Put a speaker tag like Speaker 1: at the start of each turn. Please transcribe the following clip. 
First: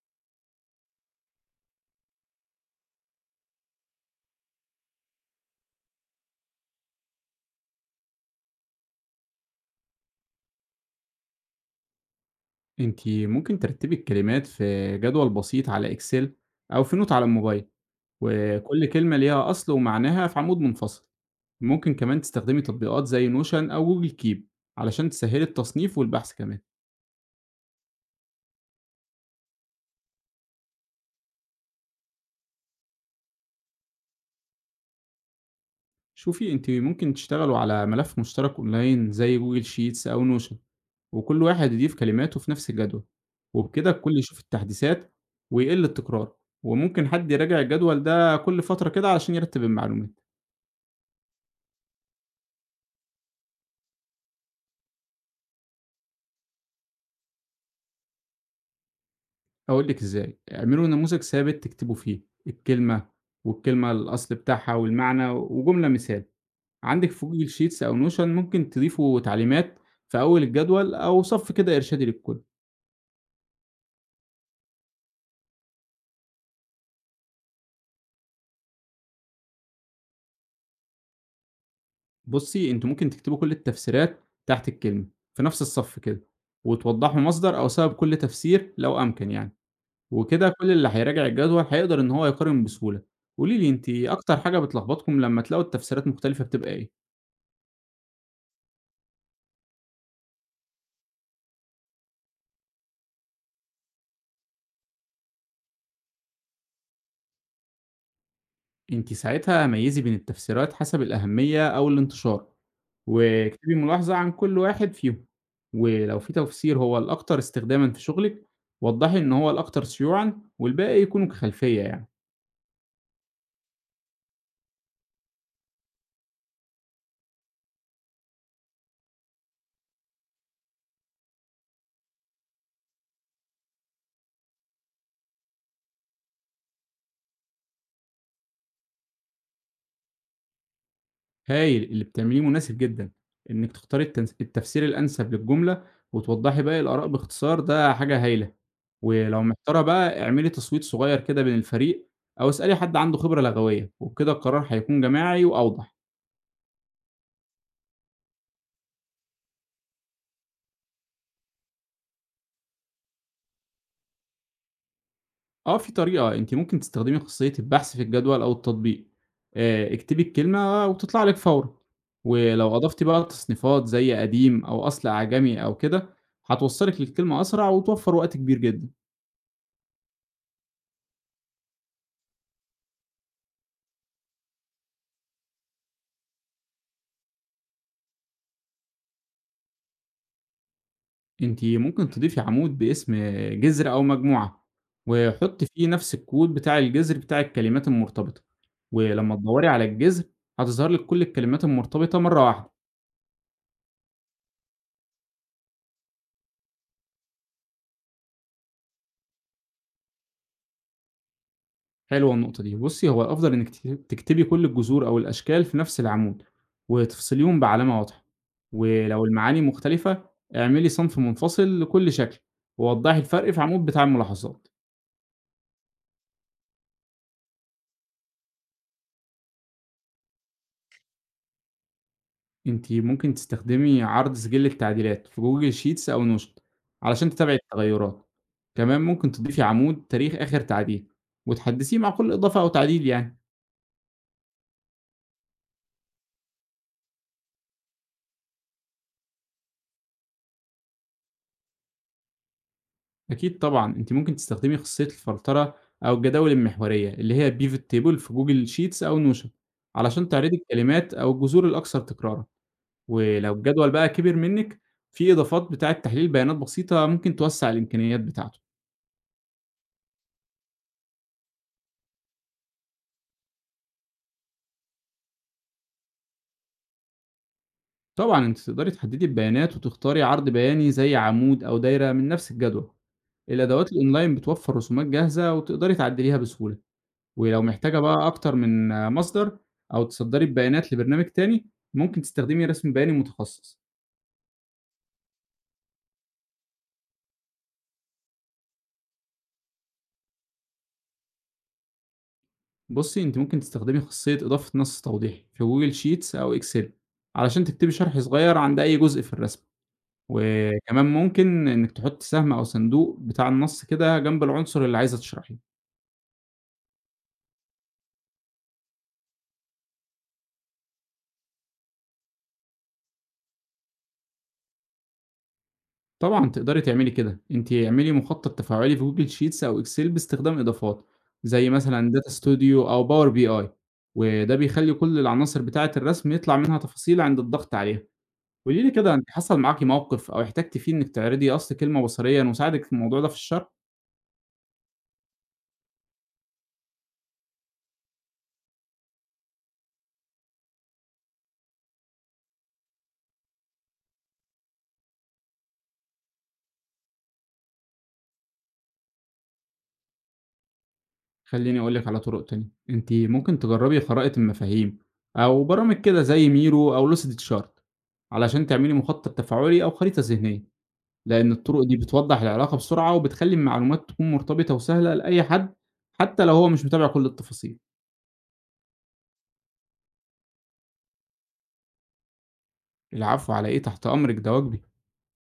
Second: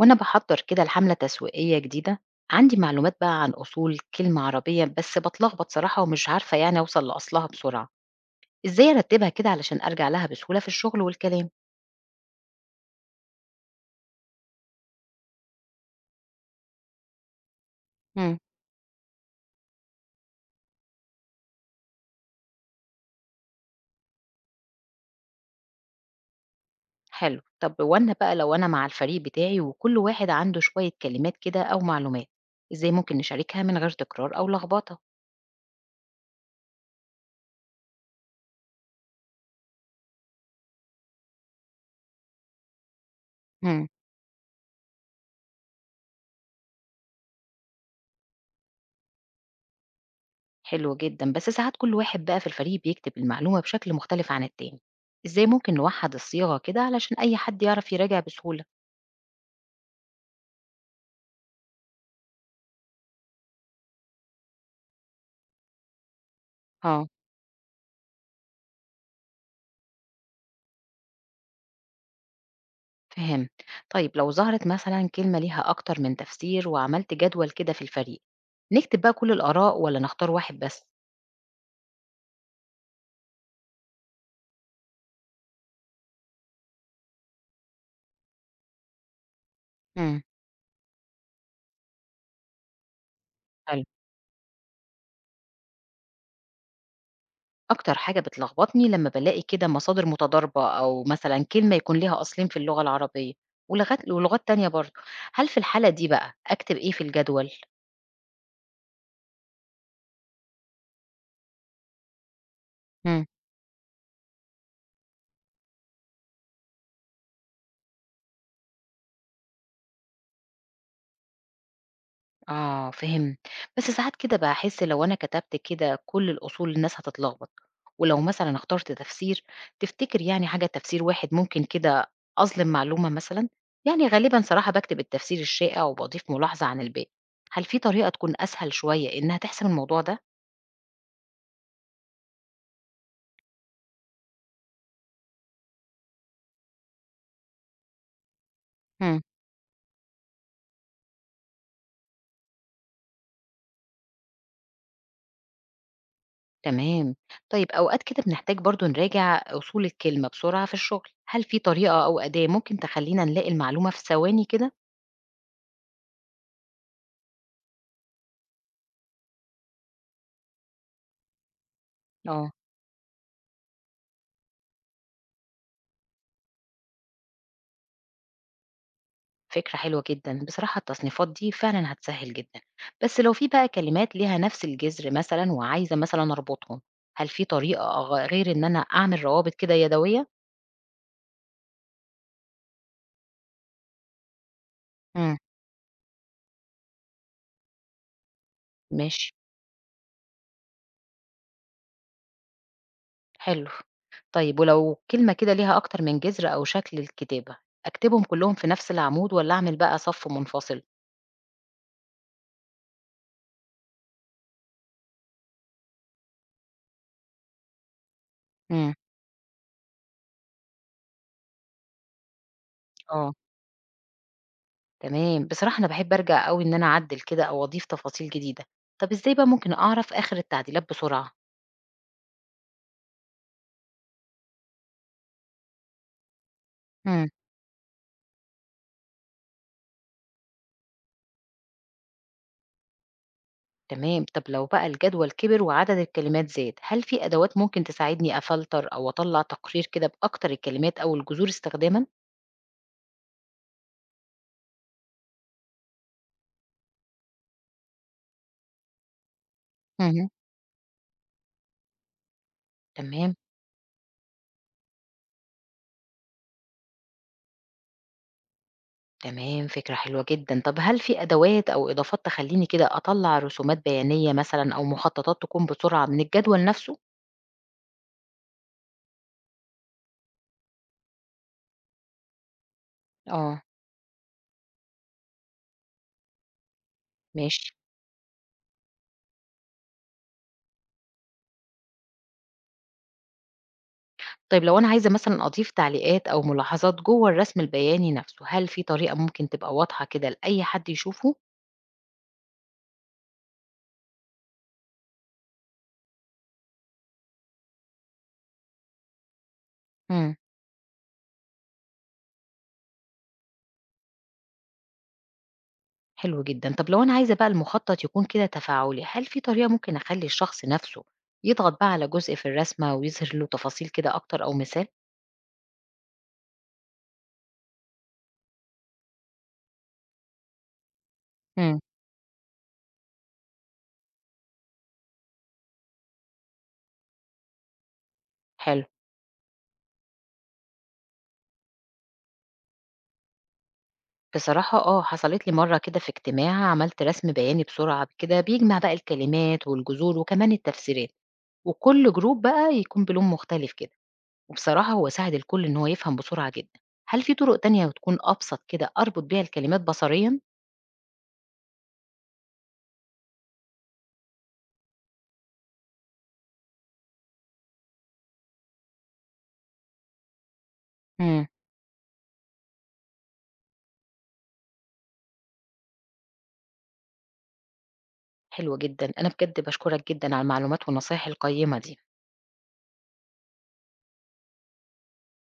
Speaker 1: وأنا بحضر كده لحملة تسويقية جديدة. عندي معلومات بقى عن أصول كلمة عربية بس بتلخبط صراحة ومش عارفة يعني أوصل لأصلها بسرعة. إزاي أرتبها كده علشان أرجع لها بسهولة في الشغل والكلام؟
Speaker 2: أنتِ ممكن ترتّبي الكلمات في جدول بسيط على Excel أو في نوت على الموبايل،
Speaker 1: مم.
Speaker 2: وكل كلمة ليها أصل ومعناها في عمود منفصل. ممكن كمان تستخدمي تطبيقات زي Notion أو Google Keep علشان تسهّلي التصنيف والبحث كمان.
Speaker 1: حلو. طب وأنا بقى لو أنا مع الفريق بتاعي وكل واحد عنده شوية كلمات كده أو معلومات، إزاي ممكن نشاركها من غير تكرار أو لخبطة؟
Speaker 2: شوفي أنتِ ممكن تشتغلوا على ملف مشترك أونلاين زي Google Sheets أو Notion وكل واحد يضيف كلماته في نفس الجدول،
Speaker 1: مم.
Speaker 2: وبكده الكل يشوف التحديثات ويقل التكرار، وممكن حد يراجع الجدول ده كل فترة كده علشان يرتّب المعلومات.
Speaker 1: حلو جدا. بس ساعات كل واحد بقى في الفريق بيكتب المعلومة بشكل مختلف عن التاني، إزاي ممكن نوحد الصيغة كده علشان أي حد يعرف يراجع بسهولة؟
Speaker 2: هاقول لِك إزاي، اعملوا نموذج ثابت تكتبوا فيه الكلمة، والكلمة الأصل بتاعها والمعنى، وجملة مثال.
Speaker 1: اه،
Speaker 2: عندِك في Google sheets أو notion ممكن تضيفوا تعليمات في أول الجدول أو صف كده إرشادي للكل.
Speaker 1: فهمت. طيب لو ظهرت مثلًا كلمة ليها أكتر من تفسير وعملت جدول كده في الفريق، نكتب بقى كل الآراء والّا نختار واحد بس؟
Speaker 2: بُصّي، أنتم ممكن تكتبوا كل التفسيرات تحت الكلمة، في نفس الصف كده، وتوضحوا مصدر أو سبب كل تفسير لو أمكن يعني،
Speaker 1: امم،
Speaker 2: وكده كل اللي هيراجع الجدول هيقدر إن هو يقارن بسهولة. قولي لي
Speaker 1: حلو.
Speaker 2: أنتِ أكتر حاجة بتلخبطكم لمّا تلاقوا التفسيرات مختلفة بتبقى إيه؟
Speaker 1: أكتر حاجة بتلخبطني لمّا بالاقي كده مصادر متضاربة أو مثلًا كلمة يكون ليها أصلين في اللغة العربية ولغات تانية برضه، هل في الحالة دي بقى أكتب إيه في الجدول؟
Speaker 2: أنتِ ساعتها ميّزي بين التفسيرات حسب الأهمية أو الانتشار،
Speaker 1: امم.
Speaker 2: واكتبي ملاحظة عن كل واحد فيهم، ولو في تفسير هو الأكتر استخدامًا في شغلِك، وضّحي إن هو الأكتر شيوعًا والباقي يكونوا كخلفية يعني.
Speaker 1: آه، فهمت. بس ساعات كده باحس لو أنا كتبت كده كل الأصول الناس هتتلخبط، ولو مثلًا اخترت تفسير، تفتكر يعني حاجة تفسير واحد ممكن كده أظلم معلومة مثلًا؟ يعني غالبًا صراحة باكتب التفسير الشائع وباضيف ملاحظة عن الباقي، هل في طريقة تكون أسهل شوية إنها تحسم الموضوع ده؟
Speaker 2: هايل، اللي بتعمليه مناسب جدًا، إنِّك تختاري التفسير الأنسب للجملة وتوضّحي باقي الآراء باختصار ده حاجة هايلة،
Speaker 1: مم.
Speaker 2: ولو محتارة بقى اعملي تصويت صغير كده بين الفريق أو اسألي حد عنده خبرة لغوية، وبكده القرار هيكون جماعي وأوضح.
Speaker 1: تمام. طيب أوقات كده بنحتاج برضه نراجع أصول الكلمة بسرعة في الشغل، هل في طريقة أو أداة ممكن تخلينا نلاقي المعلومة في ثواني كده؟
Speaker 2: آه، في طريقة، أنتِ ممكن تستخدمي خاصية البحث في الجدول أو التطبيق، اكتبي الكلمة وتطلع لِك فورًا،
Speaker 1: آه.
Speaker 2: ولو أضفتِ بقى تصنيفات زي قديم أو أصل أعجمي أو كده، هتوصّلِك للكلمة أسرع وتوفّر وقت كبير جدًا.
Speaker 1: فكرة حلوة جدًا، بصراحة التصنيفات دي فعلًا هتسهّل جدًا. بس لو في بقى كلمات ليها نفس الجذر مثلًا وعايزة مثلًا أربطهم، هل في طريقة غير إن أنا أعمل روابط كده يدوية؟
Speaker 2: أنتِ ممكن تضيفي عمود باسم جذر أو مجموعة،
Speaker 1: إمم،
Speaker 2: وحطّي فيه نفس الكود بتاع الجذر بتاع الكلمات المرتبطة،
Speaker 1: ماشي.
Speaker 2: ولمّا تدوّري على الجذر هتظهر لِك كل الكلمات المرتبطة مرّة واحدة.
Speaker 1: حلو. طيب ولو كلمة كده ليها أكتر من جذر أو شكل للكتابة، أكتبهم كلّهم في نفس العمود والّا أعمل بقى صف منفصل؟
Speaker 2: حلوة النقطة دي، بُصّي هو الأفضل إنِّك تكتبي كل الجذور أو الأشكال في نفس العمود، وتفصليهم بعلامة واضحة،
Speaker 1: إمم،
Speaker 2: ولو المعاني مختلفة اعملي صنف منفصل لكل شكل، ووضّحي
Speaker 1: آه.
Speaker 2: الفرق في عمود بتاع الملاحظات،
Speaker 1: تمام. بصراحة أنا باحب أرجع أوي إن أنا أعدّل كده أو أضيف تفاصيل جديدة، طب إزاي بقى ممكن أعرف آخر التعديلات بسرعة؟
Speaker 2: أنتِ ممكن تستخدمي عرض سجل التعديلات في Google sheets أو notion
Speaker 1: إمم.
Speaker 2: علشان تتابعي التغيرات، كمان ممكن تضيفي عمود تاريخ آخر تعديل، وتحدثيه مع كل إضافة أو تعديل يعني.
Speaker 1: تمام. طب لو بقى الجدول كبر وعدد الكلمات زاد هل في أدوات ممكن تساعدني أفلتر أو أطلع تقرير كده بأكتر الكلمات أو الجذور استخداما؟
Speaker 2: أكيد طبعًا، أنتِ ممكن تستخدمي خاصية الفلترة أو الجداول المحورية اللي هي pivot table في Google sheets أو notion علشان
Speaker 1: مهم.
Speaker 2: تعرضي الكلمات أو الجذور الأكثر تكرارًا،
Speaker 1: تمام
Speaker 2: ولو الجدول بقى كبر منِّك في إضافات بتاعة تحليل بيانات بسيطة ممكن توسّع الإمكانيات بتاعته.
Speaker 1: تمام. فكرة حلوة جدا. طب هل في أدوات أو إضافات تخليني كده أطلع رسومات بيانية مثلا أو مخططات تكون بسرعة من الجدول نفسه؟
Speaker 2: طبعًا أنتِ تقدري تحددي البيانات وتختاري عرض بياني زي عمود أو دايرة من نفس الجدول.
Speaker 1: اه.
Speaker 2: الأدوات الأونلاين بتوفر رسومات جاهزة وتقدري تعدليها بسهولة. ولو
Speaker 1: ماشي.
Speaker 2: محتاجة بقى أكتر من مصدر أو تصدّري البيانات لبرنامج تاني، ممكن تستخدمي رسم بياني متخصص.
Speaker 1: طيب لو أنا عايزة مثلا أضيف تعليقات أو ملاحظات جوه الرسم البياني نفسه هل في طريقة ممكن تبقى واضحة كده لأي حد يشوفه؟
Speaker 2: بُصّي، أنتِ ممكن تستخدمي خاصية إضافة نَص توضيحي في Google sheets أو Excel علشان تكتبي شرح صغير عند أي جزء في الرسمة،
Speaker 1: مم.
Speaker 2: وكمان ممكن إنِّك تحُطّي سهم أو صندوق بتاع النَص كده جنب العنصر اللي عايزة تشرحيه.
Speaker 1: حلو جدًا. طب لو أنا عايزة بقى المخطط يكون كده تفاعلي، هل في طريقة ممكن أخلّي الشخص نَفْسه يضغط بقى على جزء في الرسمة ويظهر له تفاصيل كده أكتر أو مثال؟
Speaker 2: طبعًا تقدري تعملي كده، أنتِ اعملي مخطط تفاعلي في Google sheets أو Excel باستخدام إضافات، زي
Speaker 1: إمم.
Speaker 2: مثلًا data studio أو power BI وده بيخلّي كل العناصر بتاعة الرسم يطلع منها تفاصيل عند الضغط عليها. قولي
Speaker 1: حلو.
Speaker 2: لي كده أنتِ حصل معاكِ موقف أو احتجتِ فيه إنِّك تعرضي أصل كلمة بصريًا وساعدِك في الموضوع ده في الشرح؟
Speaker 1: بصراحة آه، حصلت لي مرّة كده في اجتماع عملت رسم بياني بسرعة كده بيجمع بقى الكلمات والجذور وكمان التفسيرات، وكل جروب بقى يكون بلون مختلف كده، وبصراحة هو ساعد الكل إن هو يفهم بسرعة جدًا. هل في طُرق تانية وتكون أبسط كده أربط بيها الكلمات بصريًا؟
Speaker 2: خلّيني أقول لِك على طرق تانية، أنتِ ممكن تجربي خرائط المفاهيم أو برامج كده زي ميرو أو Lucid Chart علشان تعملي مخطط تفاعلي أو خريطة ذهنية.
Speaker 1: إمم.
Speaker 2: لأن الطرق دي بتوضّح العلاقة بسرعة، وبتخلّي المعلومات تكون مرتبطة وسهلة لأي حد، حتى لو هو مش متابع كل التفاصيل.
Speaker 1: حلو جدًا. أنا بجد باشكرك جدًا على المعلومات والنصايح القيّمة دي.
Speaker 2: العفو على إيه، تحت أمرِك، ده واجبي.